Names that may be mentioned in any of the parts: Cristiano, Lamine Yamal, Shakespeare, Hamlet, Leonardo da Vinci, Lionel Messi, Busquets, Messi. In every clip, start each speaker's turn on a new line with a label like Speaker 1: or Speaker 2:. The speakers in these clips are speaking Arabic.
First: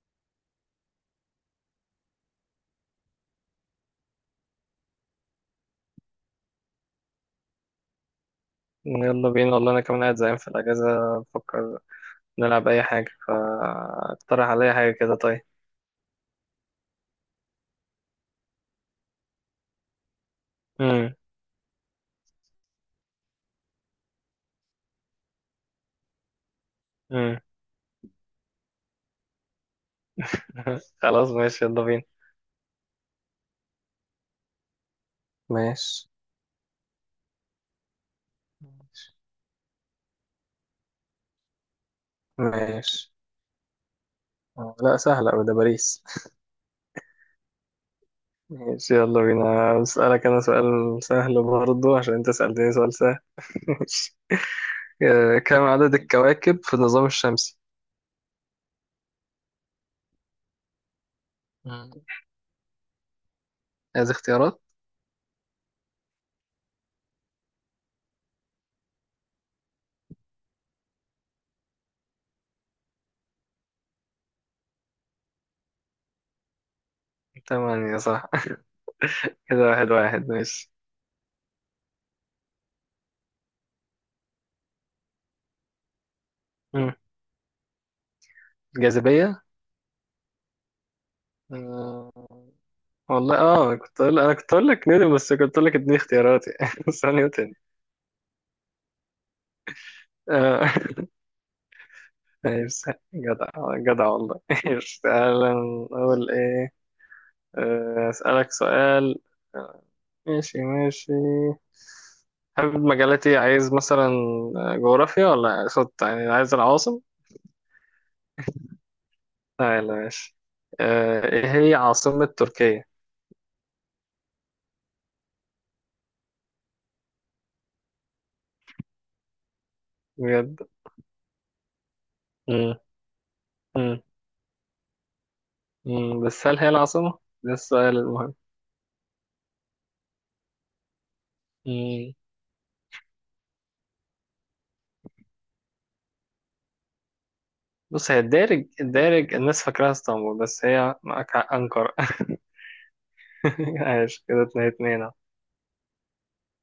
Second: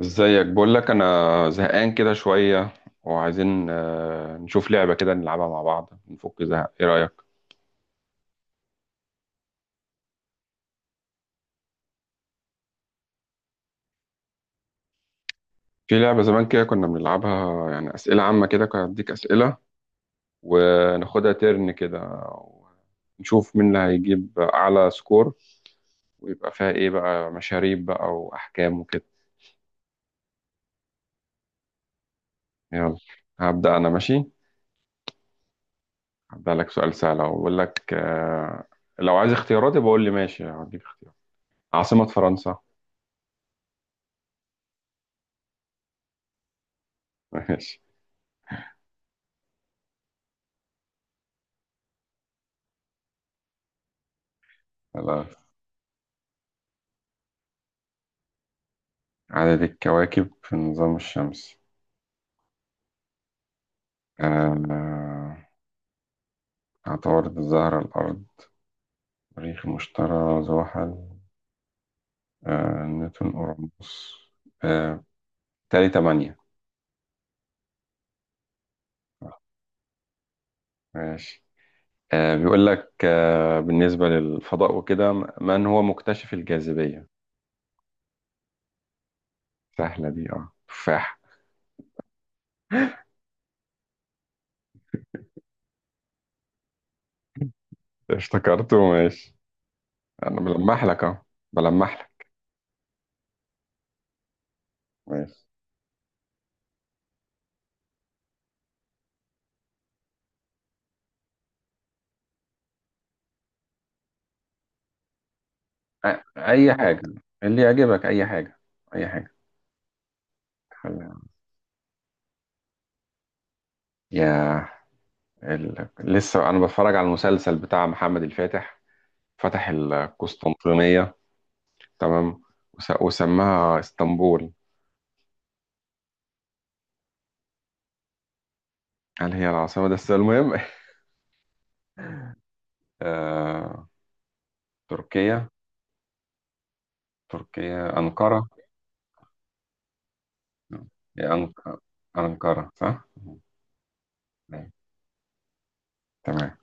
Speaker 1: ازيك؟ بقول لك انا زهقان كده شويه، وعايزين نشوف لعبه كده نلعبها مع بعض نفك زهق. ايه رايك؟
Speaker 2: يلا بينا، والله انا كمان قاعد زهقان في الاجازه، بفكر نلعب اي حاجه، فاقترح عليا حاجه كده. طيب.
Speaker 1: في لعبه زمان كده كنا بنلعبها، يعني اسئله عامه كده، كنت اديك اسئله
Speaker 2: امم
Speaker 1: وناخدها ترن كده، نشوف مين اللي هيجيب اعلى سكور، ويبقى فيها ايه بقى،
Speaker 2: امم
Speaker 1: مشاريب بقى واحكام وكده.
Speaker 2: خلاص ماشي يلا بينا.
Speaker 1: يلا هبدا انا، ماشي.
Speaker 2: ماشي
Speaker 1: هبدا لك سؤال سهل أهو. بقول لك لو عايز اختياراتي بقول لي ماشي هديك اختيار. عاصمه فرنسا.
Speaker 2: ماشي. لا، سهله أوي، ده باريس.
Speaker 1: ماشي.
Speaker 2: ماشي يلا بينا، اسالك انا سؤال سهل برضه عشان انت سالتني سؤال سهل. ماشي. كم عدد الكواكب في النظام الشمسي؟
Speaker 1: عدد الكواكب في النظام الشمسي؟
Speaker 2: مم. عايز اختيارات.
Speaker 1: آه، عطارد، الزهرة، الأرض، مريخ، المشتري، زحل، نيوتن، أورانوس، آه، تالي تمانية.
Speaker 2: تمام، يا صح. كده واحد واحد ماشي.
Speaker 1: ماشي. بيقول لك بالنسبة للفضاء وكده، من هو مكتشف
Speaker 2: مم.
Speaker 1: الجاذبية؟
Speaker 2: الجاذبيه.
Speaker 1: سهلة دي، اه تفاح.
Speaker 2: والله اه كنت أقول، انا كنت اقول لك نيوتن، بس كنت اقول لك اديني اختياراتي، بس هو نيوتن.
Speaker 1: افتكرته، ماشي. أنا
Speaker 2: آه،
Speaker 1: بلمح لك اه، بلمح لك
Speaker 2: ماشي جدع، جدع والله. ماشي،
Speaker 1: ماشي.
Speaker 2: تعالى نقول ايه. اسالك سؤال. آه، ماشي ماشي. حابب مجالاتي، عايز مثلا جغرافيا، ولا اقصد يعني عايز
Speaker 1: أي
Speaker 2: العواصم.
Speaker 1: حاجة اللي يعجبك، أي حاجة، أي حاجة
Speaker 2: تعالى ماشي.
Speaker 1: خليها.
Speaker 2: ايه هي عاصمة تركيا؟
Speaker 1: يا ال... لسه انا بتفرج على المسلسل بتاع محمد الفاتح، فتح
Speaker 2: بجد؟
Speaker 1: القسطنطينية. تمام.
Speaker 2: مم.
Speaker 1: وس... وسماها
Speaker 2: مم.
Speaker 1: اسطنبول.
Speaker 2: مم، بس هل هي العاصمة ده السؤال
Speaker 1: هل هي العاصمة ده السؤال المهم؟
Speaker 2: المهم.
Speaker 1: آه... تركيا،
Speaker 2: بص هي
Speaker 1: أنقرة.
Speaker 2: الدارج الناس فاكراها اسطنبول، بس هي معاك
Speaker 1: هي
Speaker 2: حق
Speaker 1: أنق...
Speaker 2: أنقرة.
Speaker 1: أنقرة صح؟
Speaker 2: عايش كده، اتنين
Speaker 1: أيوة.
Speaker 2: اتنين أهو.
Speaker 1: تمام.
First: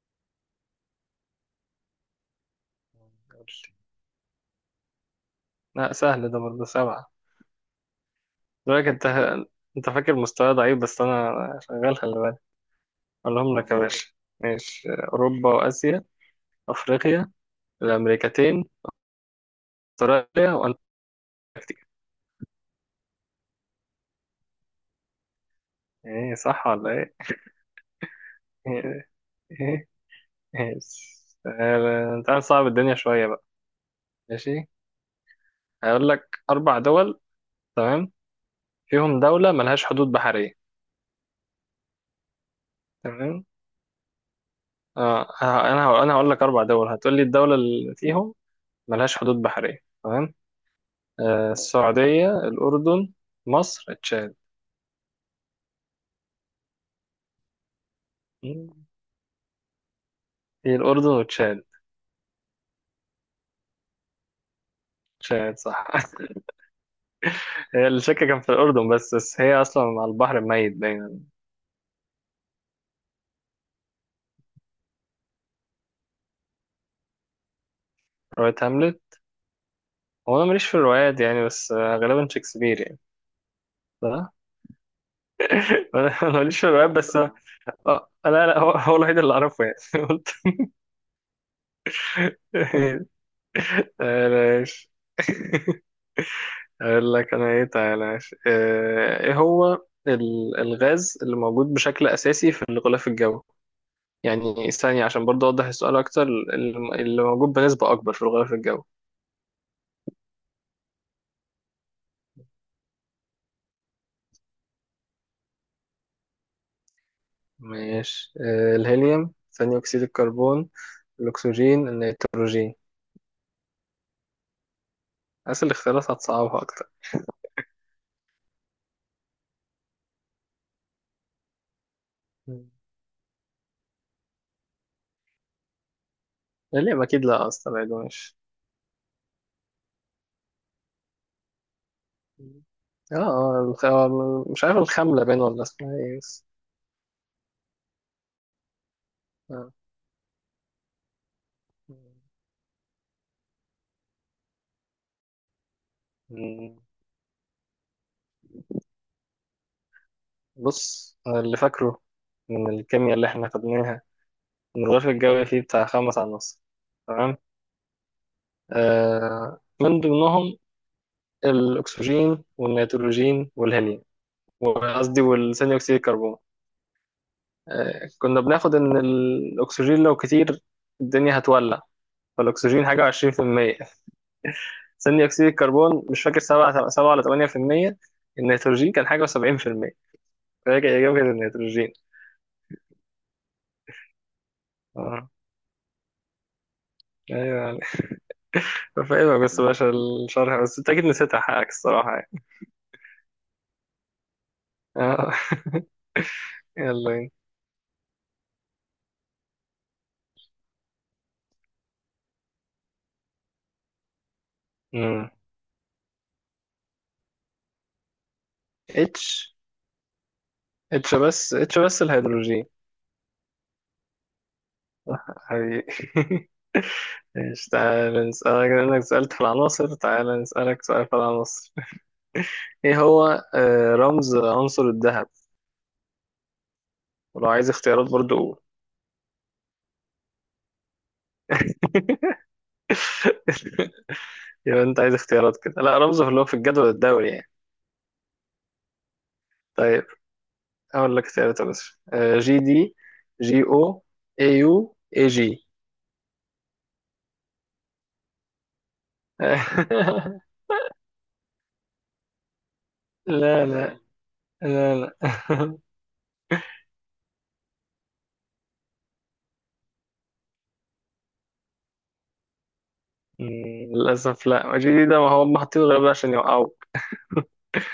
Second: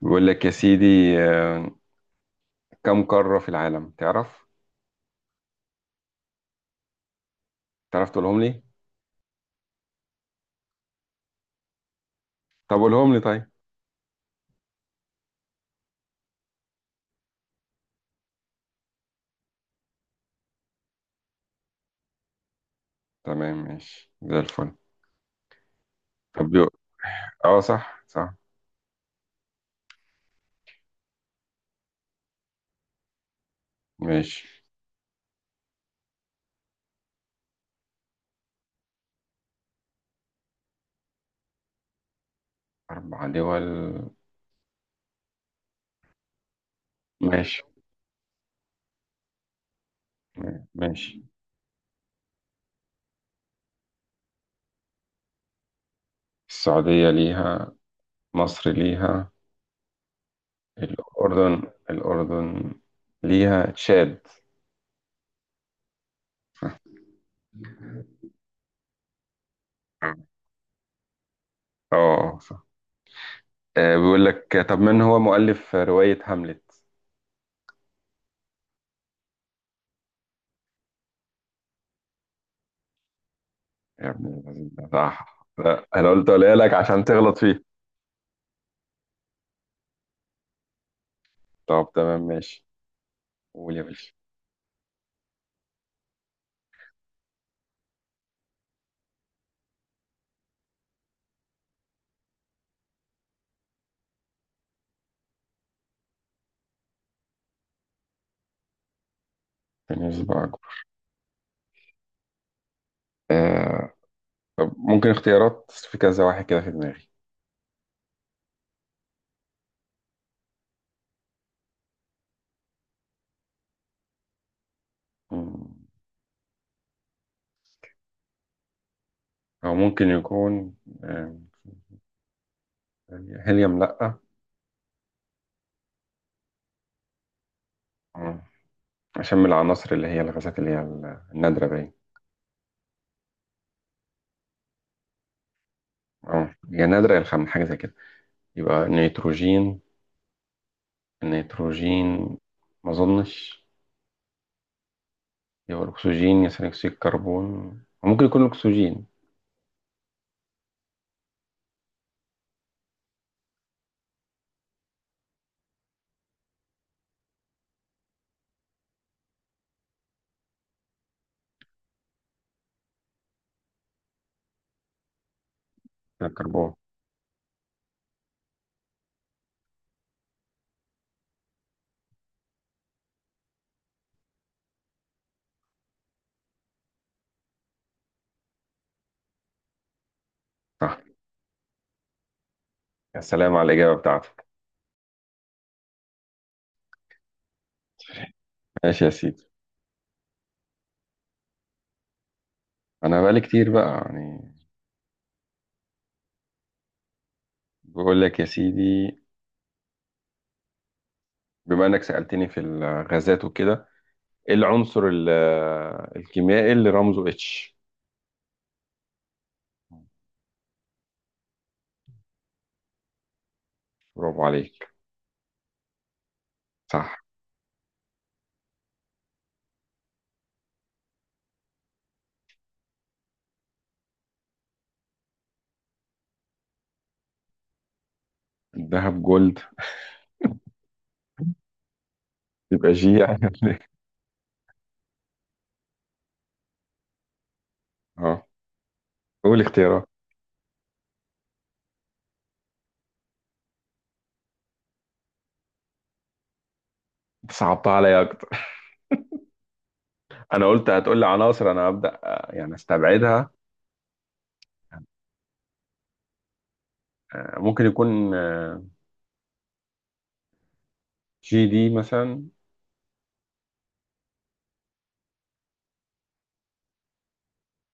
Speaker 1: بيقول لك يا سيدي، آه... كم قارة في العالم تعرف؟
Speaker 2: لا سهل ده برضه، سبعة.
Speaker 1: تعرف تقولهم لي؟
Speaker 2: دلوقتي انت، انت فاكر مستوى ضعيف بس انا شغال، خلي بالك.
Speaker 1: طب قولهم لي طيب.
Speaker 2: اقولهم لك يا باشا. ماشي، اوروبا، واسيا، افريقيا، الامريكتين، استراليا، وانتاركتيكا.
Speaker 1: تمام، ماشي زي الفل.
Speaker 2: ايه
Speaker 1: طب
Speaker 2: صح
Speaker 1: يو-
Speaker 2: ولا ايه؟
Speaker 1: اه صح صح.
Speaker 2: ايه، ايه، ايه. تعال نصعب الدنيا شوية بقى.
Speaker 1: ماشي.
Speaker 2: ماشي. هقول لك اربع دول. تمام. فيهم دولة ملهاش حدود بحرية.
Speaker 1: أربع
Speaker 2: تمام.
Speaker 1: دول؟
Speaker 2: انا هقول لك اربع دول، هتقول لي الدوله
Speaker 1: ماشي،
Speaker 2: اللي فيهم ملهاش حدود بحريه، تمام.
Speaker 1: ماشي.
Speaker 2: السعوديه، الاردن، مصر، تشاد.
Speaker 1: السعودية ليها، مصر
Speaker 2: مم.
Speaker 1: ليها.
Speaker 2: هي الاردن
Speaker 1: الأردن
Speaker 2: وتشاد.
Speaker 1: الأردن ليها، تشاد.
Speaker 2: تشاد صح. هي الشك كان في الاردن، بس هي اصلا على البحر الميت دايما.
Speaker 1: اه صح. بيقول لك، طب من هو مؤلف رواية هاملت؟
Speaker 2: روايه هاملت؟ هو انا ماليش في الروايات يعني، بس غالبا شكسبير يعني.
Speaker 1: يا ابن
Speaker 2: صح؟
Speaker 1: الذين، ده صح؟ لا انا
Speaker 2: انا
Speaker 1: قلت
Speaker 2: أنا
Speaker 1: اقولها
Speaker 2: ماليش في
Speaker 1: لك
Speaker 2: الروايات،
Speaker 1: عشان
Speaker 2: بس
Speaker 1: تغلط فيه.
Speaker 2: لا لا، هو الوحيد اللي اعرفه يعني. قلت
Speaker 1: طب تمام، ماشي. قول يا باشا.
Speaker 2: آه، ماشي. اقول لك انا ايه، تعالى ماشي. ايه هو الغاز اللي موجود بشكل اساسي في الغلاف الجوي، يعني ثانية عشان برضه اوضح السؤال اكتر، اللي موجود بنسبة اكبر في الغلاف الجوي.
Speaker 1: كان يسبقك. آه. طب ممكن اختيارات؟ في كذا واحد كده في دماغي.
Speaker 2: ماشي. الهيليوم، ثاني اكسيد الكربون، الاكسجين، النيتروجين. اسأل
Speaker 1: مم.
Speaker 2: الاختيارات هتصعبها اكتر.
Speaker 1: او ممكن يكون آه،
Speaker 2: مم.
Speaker 1: هيليوم لا،
Speaker 2: الهيليوم اكيد لا، اصلا بعيد، ماشي.
Speaker 1: عشان من العناصر اللي هي الغازات اللي هي النادرة باين.
Speaker 2: مم. اه مش عارف الخاملة باين ولا اسمها ايه بس.
Speaker 1: اه هي نادرة يا الخام، حاجة زي كده. يبقى
Speaker 2: آه.
Speaker 1: نيتروجين، النيتروجين ما أظنش. يبقى الأكسجين يا ثاني
Speaker 2: مم.
Speaker 1: أكسيد الكربون، ممكن يكون الأكسجين.
Speaker 2: بص أنا اللي فاكره من الكيمياء اللي احنا خدناها، ان الغلاف الجوي فيه بتاع خمس عناصر، تمام، من ضمنهم الاكسجين والنيتروجين والهيليوم، وقصدي والثاني اكسيد الكربون.
Speaker 1: الكربون.
Speaker 2: كنا بناخد ان الاكسجين لو كتير الدنيا هتولع، فالاكسجين حاجه 20%، ثاني اكسيد الكربون مش فاكر 7 7 ولا 8%، النيتروجين كان حاجه 70%، فهي
Speaker 1: صح.
Speaker 2: اجابه النيتروجين.
Speaker 1: يا سلام على الإجابة بتاعتك.
Speaker 2: اه، ايوه،
Speaker 1: ماشي يا
Speaker 2: فاهمك
Speaker 1: سيدي.
Speaker 2: بس باشا الشرح، بس انت اكيد نسيتها حقك الصراحة يعني.
Speaker 1: أنا بقالي كتير بقى يعني.
Speaker 2: آه، يلا بينا.
Speaker 1: بقول لك يا سيدي، بما إنك سألتني في الغازات وكده، إيه العنصر
Speaker 2: مم.
Speaker 1: الكيميائي اللي رمزه اتش؟
Speaker 2: اتش. اتش بس الهيدروجين.
Speaker 1: برافو عليك.
Speaker 2: حبيبي.
Speaker 1: صح.
Speaker 2: ماشي تعالى نسألك، لأنك سألت في العناصر تعالى نسألك سؤال في العناصر. ايه هو رمز عنصر الذهب؟ ولو عايز اختيارات برضو قول.
Speaker 1: الذهب جولد، يبقى جي يعني.
Speaker 2: يبقى انت عايز اختيارات كده، لا رمزه اللي هو في الجدول الدوري يعني.
Speaker 1: قول اختيارات.
Speaker 2: طيب. اقول لك اختيارات يا باشا. جي دي، جي او، اي يو، اي جي.
Speaker 1: انت صعبتها عليا اكتر. انا قلت هتقول لي عناصر، انا هبدا يعني استبعدها.
Speaker 2: لا لا، لا لا.
Speaker 1: آه، ممكن يكون آه، جي دي مثلا.
Speaker 2: مم، للأسف لا، ما جي ده، ما هو هم حاطينه غير بقى عشان يوقعوك.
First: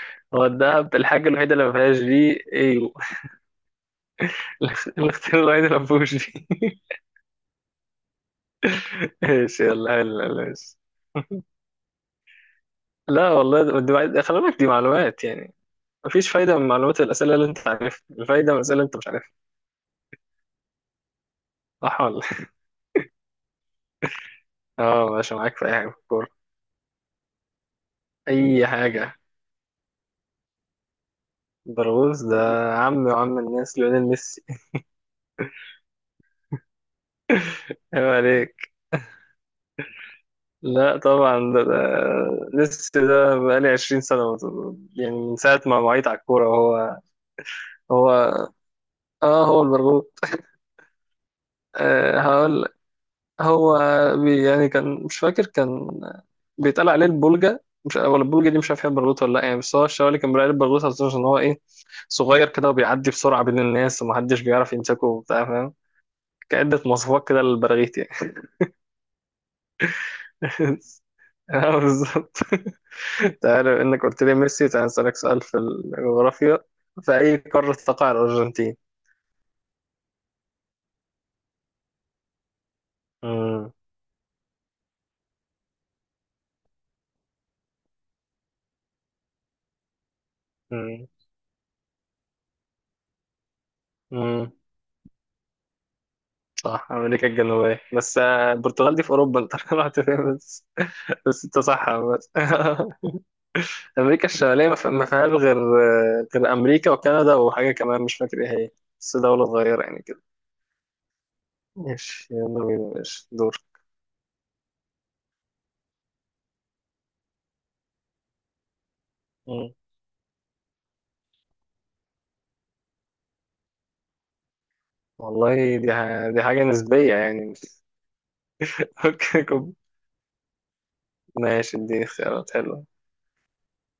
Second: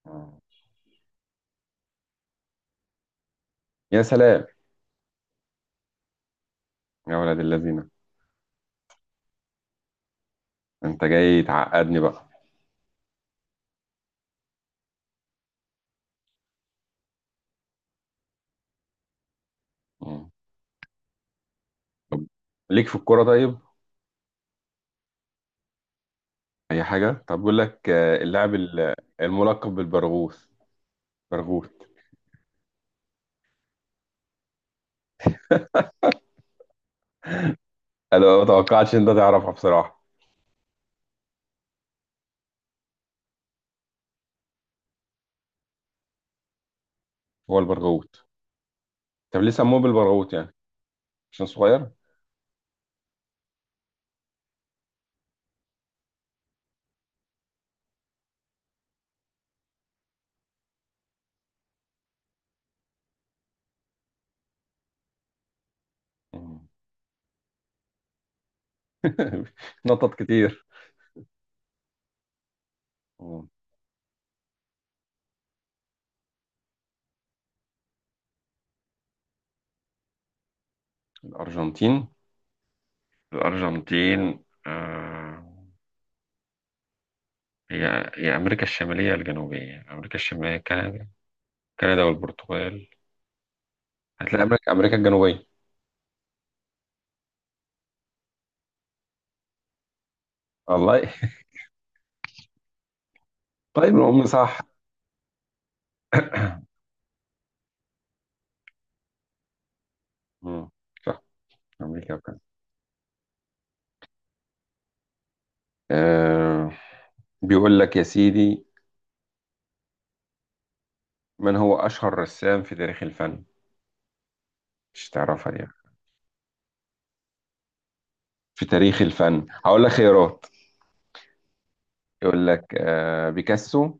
Speaker 1: آه،
Speaker 2: هو الدهب الحاجة الوحيدة اللي ما فيهاش دي، ايوه.
Speaker 1: يا سلام.
Speaker 2: الاختيار الوحيد اللي ما فيهوش دي.
Speaker 1: يا ولد الذين،
Speaker 2: ايش، يلا يلا ماشي.
Speaker 1: انت جاي تعقدني بقى.
Speaker 2: لا والله دي معلومات، خلي بالك دي معلومات يعني. مفيش فايدة من معلومات الأسئلة اللي أنت عارفها، الفايدة من الأسئلة اللي أنت مش عارفها.
Speaker 1: مم.
Speaker 2: صح ولا؟
Speaker 1: طب ليك في الكوره طيب؟
Speaker 2: اه ماشي، معاك في أي حاجة في الكورة.
Speaker 1: اي حاجه. طب بقول لك آه، اللاعب
Speaker 2: أي حاجة.
Speaker 1: الملقب بالبرغوث، برغوت.
Speaker 2: برغوث ده، عم وعم الناس، ليونيل ميسي.
Speaker 1: انا ما
Speaker 2: ايوه.
Speaker 1: توقعتش ان ده تعرفها بصراحه.
Speaker 2: لا طبعا، ده ميسي ده بقالي 20 سنة يعني من ساعة ما وعيت على الكورة هو.
Speaker 1: هو البرغوت.
Speaker 2: هو
Speaker 1: طب
Speaker 2: اه
Speaker 1: ليه
Speaker 2: هو
Speaker 1: سموه
Speaker 2: المرغوب.
Speaker 1: بالبرغوت يعني؟ عشان صغير.
Speaker 2: آه هقول لك. هو بي يعني كان مش فاكر، كان بيتقال عليه البولجا، مش ولا البولجا دي مش عارف هي برغوت ولا لا يعني، بس هو الشوالي اللي كان بيقال عليه البرغوت عشان هو ايه، صغير كده وبيعدي بسرعة بين الناس ومحدش بيعرف يمسكه وبتاع، فاهم.
Speaker 1: مم.
Speaker 2: كعدة مواصفات كده للبراغيث يعني.
Speaker 1: نطط كتير.
Speaker 2: بالظبط.
Speaker 1: مم.
Speaker 2: تعالى، انك قلت لي ميسي تعالى نسألك سؤال في الجغرافيا. في أي قارة تقع الأرجنتين؟
Speaker 1: الارجنتين.
Speaker 2: مم.
Speaker 1: آه، هي أمريكا الشمالية يا الجنوبية؟ أمريكا الشمالية، كندا،
Speaker 2: مم.
Speaker 1: والبرتغال. هتلاقي
Speaker 2: مم.
Speaker 1: أمريكا الجنوبية.
Speaker 2: صح، أمريكا الجنوبية، بس البرتغال دي في أوروبا أنت. رحت فين بس.
Speaker 1: والله.
Speaker 2: بس أنت صح بس.
Speaker 1: طيب الأم
Speaker 2: أمريكا
Speaker 1: صح.
Speaker 2: الشمالية ما فيهاش غير غير أمريكا وكندا وحاجة كمان مش فاكر إيه هي، بس دولة صغيرة يعني كده.
Speaker 1: مم. صح، أمريكا
Speaker 2: ماشي
Speaker 1: وكندا.
Speaker 2: يلا بينا، ماشي دور.
Speaker 1: آه، بيقول لك يا سيدي،
Speaker 2: مم.
Speaker 1: من هو أشهر رسام في تاريخ الفن؟ مش تعرفها دي.
Speaker 2: والله دي دي حاجة نسبية يعني.
Speaker 1: في تاريخ
Speaker 2: ممكن
Speaker 1: الفن.
Speaker 2: يكون.
Speaker 1: هقول لك خيارات،
Speaker 2: ماشي دي
Speaker 1: يقول
Speaker 2: اختيارات
Speaker 1: لك
Speaker 2: حلوة.
Speaker 1: آه بيكاسو،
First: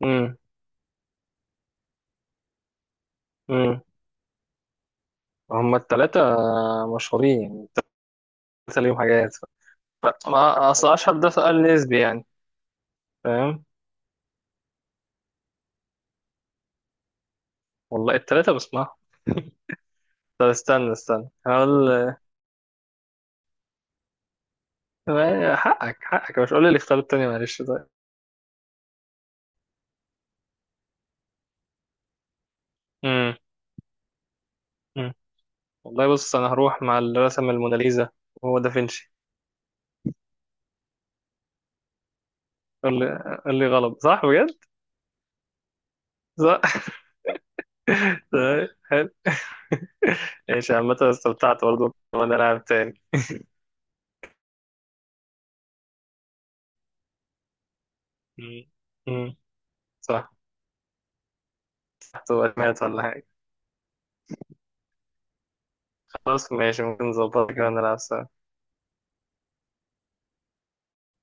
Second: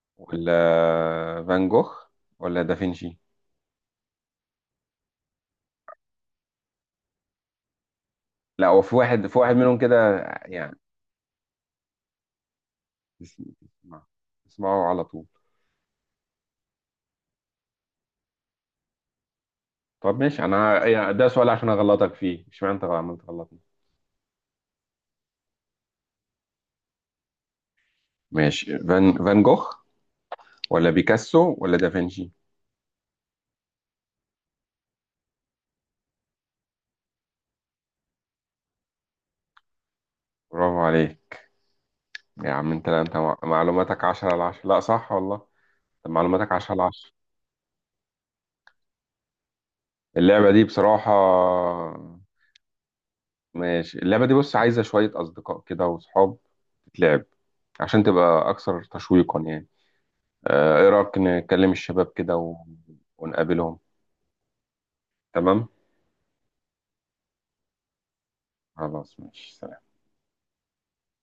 Speaker 2: مم.
Speaker 1: ولا فان جوخ، ولا دافنشي.
Speaker 2: امم. هما التلاتة مشهورين يعني.
Speaker 1: لا
Speaker 2: التلاتة
Speaker 1: هو في
Speaker 2: ليهم
Speaker 1: واحد،
Speaker 2: حاجات،
Speaker 1: منهم كده
Speaker 2: ما
Speaker 1: يعني.
Speaker 2: أصل أشهر ده سؤال نسبي يعني. فاهم.
Speaker 1: اسمع، اسمعه على طول.
Speaker 2: والله التلاتة بسمعهم.
Speaker 1: طب ماشي،
Speaker 2: طب
Speaker 1: انا
Speaker 2: استنى
Speaker 1: يعني ده
Speaker 2: استنى
Speaker 1: سؤال عشان اغلطك
Speaker 2: هقول.
Speaker 1: فيه، مش معنى انت عملت غلطني.
Speaker 2: حقك حقك، مش قول لي الاختيار التاني، معلش طيب.
Speaker 1: ماشي. فان جوخ ولا بيكاسو ولا دافنشي؟
Speaker 2: امم. أمم. والله بص أنا هروح مع اللي رسم الموناليزا، وهو دافنشي.
Speaker 1: برافو عليك يا عم. انت،
Speaker 2: قول
Speaker 1: لا انت،
Speaker 2: لي قول لي غلط،
Speaker 1: معلوماتك
Speaker 2: صح
Speaker 1: 10 على
Speaker 2: بجد؟
Speaker 1: 10. لا صح والله. طب معلوماتك 10 على
Speaker 2: صح.
Speaker 1: 10.
Speaker 2: طيب، حلو.
Speaker 1: اللعبة دي
Speaker 2: ايش، عامة
Speaker 1: بصراحة،
Speaker 2: استمتعت برضه وأنا لاعب تاني.
Speaker 1: ماشي، اللعبة دي بص عايزة شوية أصدقاء كده وصحاب تتلعب، عشان تبقى
Speaker 2: امم.
Speaker 1: أكثر
Speaker 2: أمم.
Speaker 1: تشويقا يعني.
Speaker 2: صح.
Speaker 1: آه، إيه رأيك نكلم الشباب
Speaker 2: تحت
Speaker 1: كده و...
Speaker 2: ولا حاجة.
Speaker 1: ونقابلهم؟ تمام.
Speaker 2: خلاص ماشي، ممكن نظبطها كده ونلعب سوا.
Speaker 1: خلاص ماشي.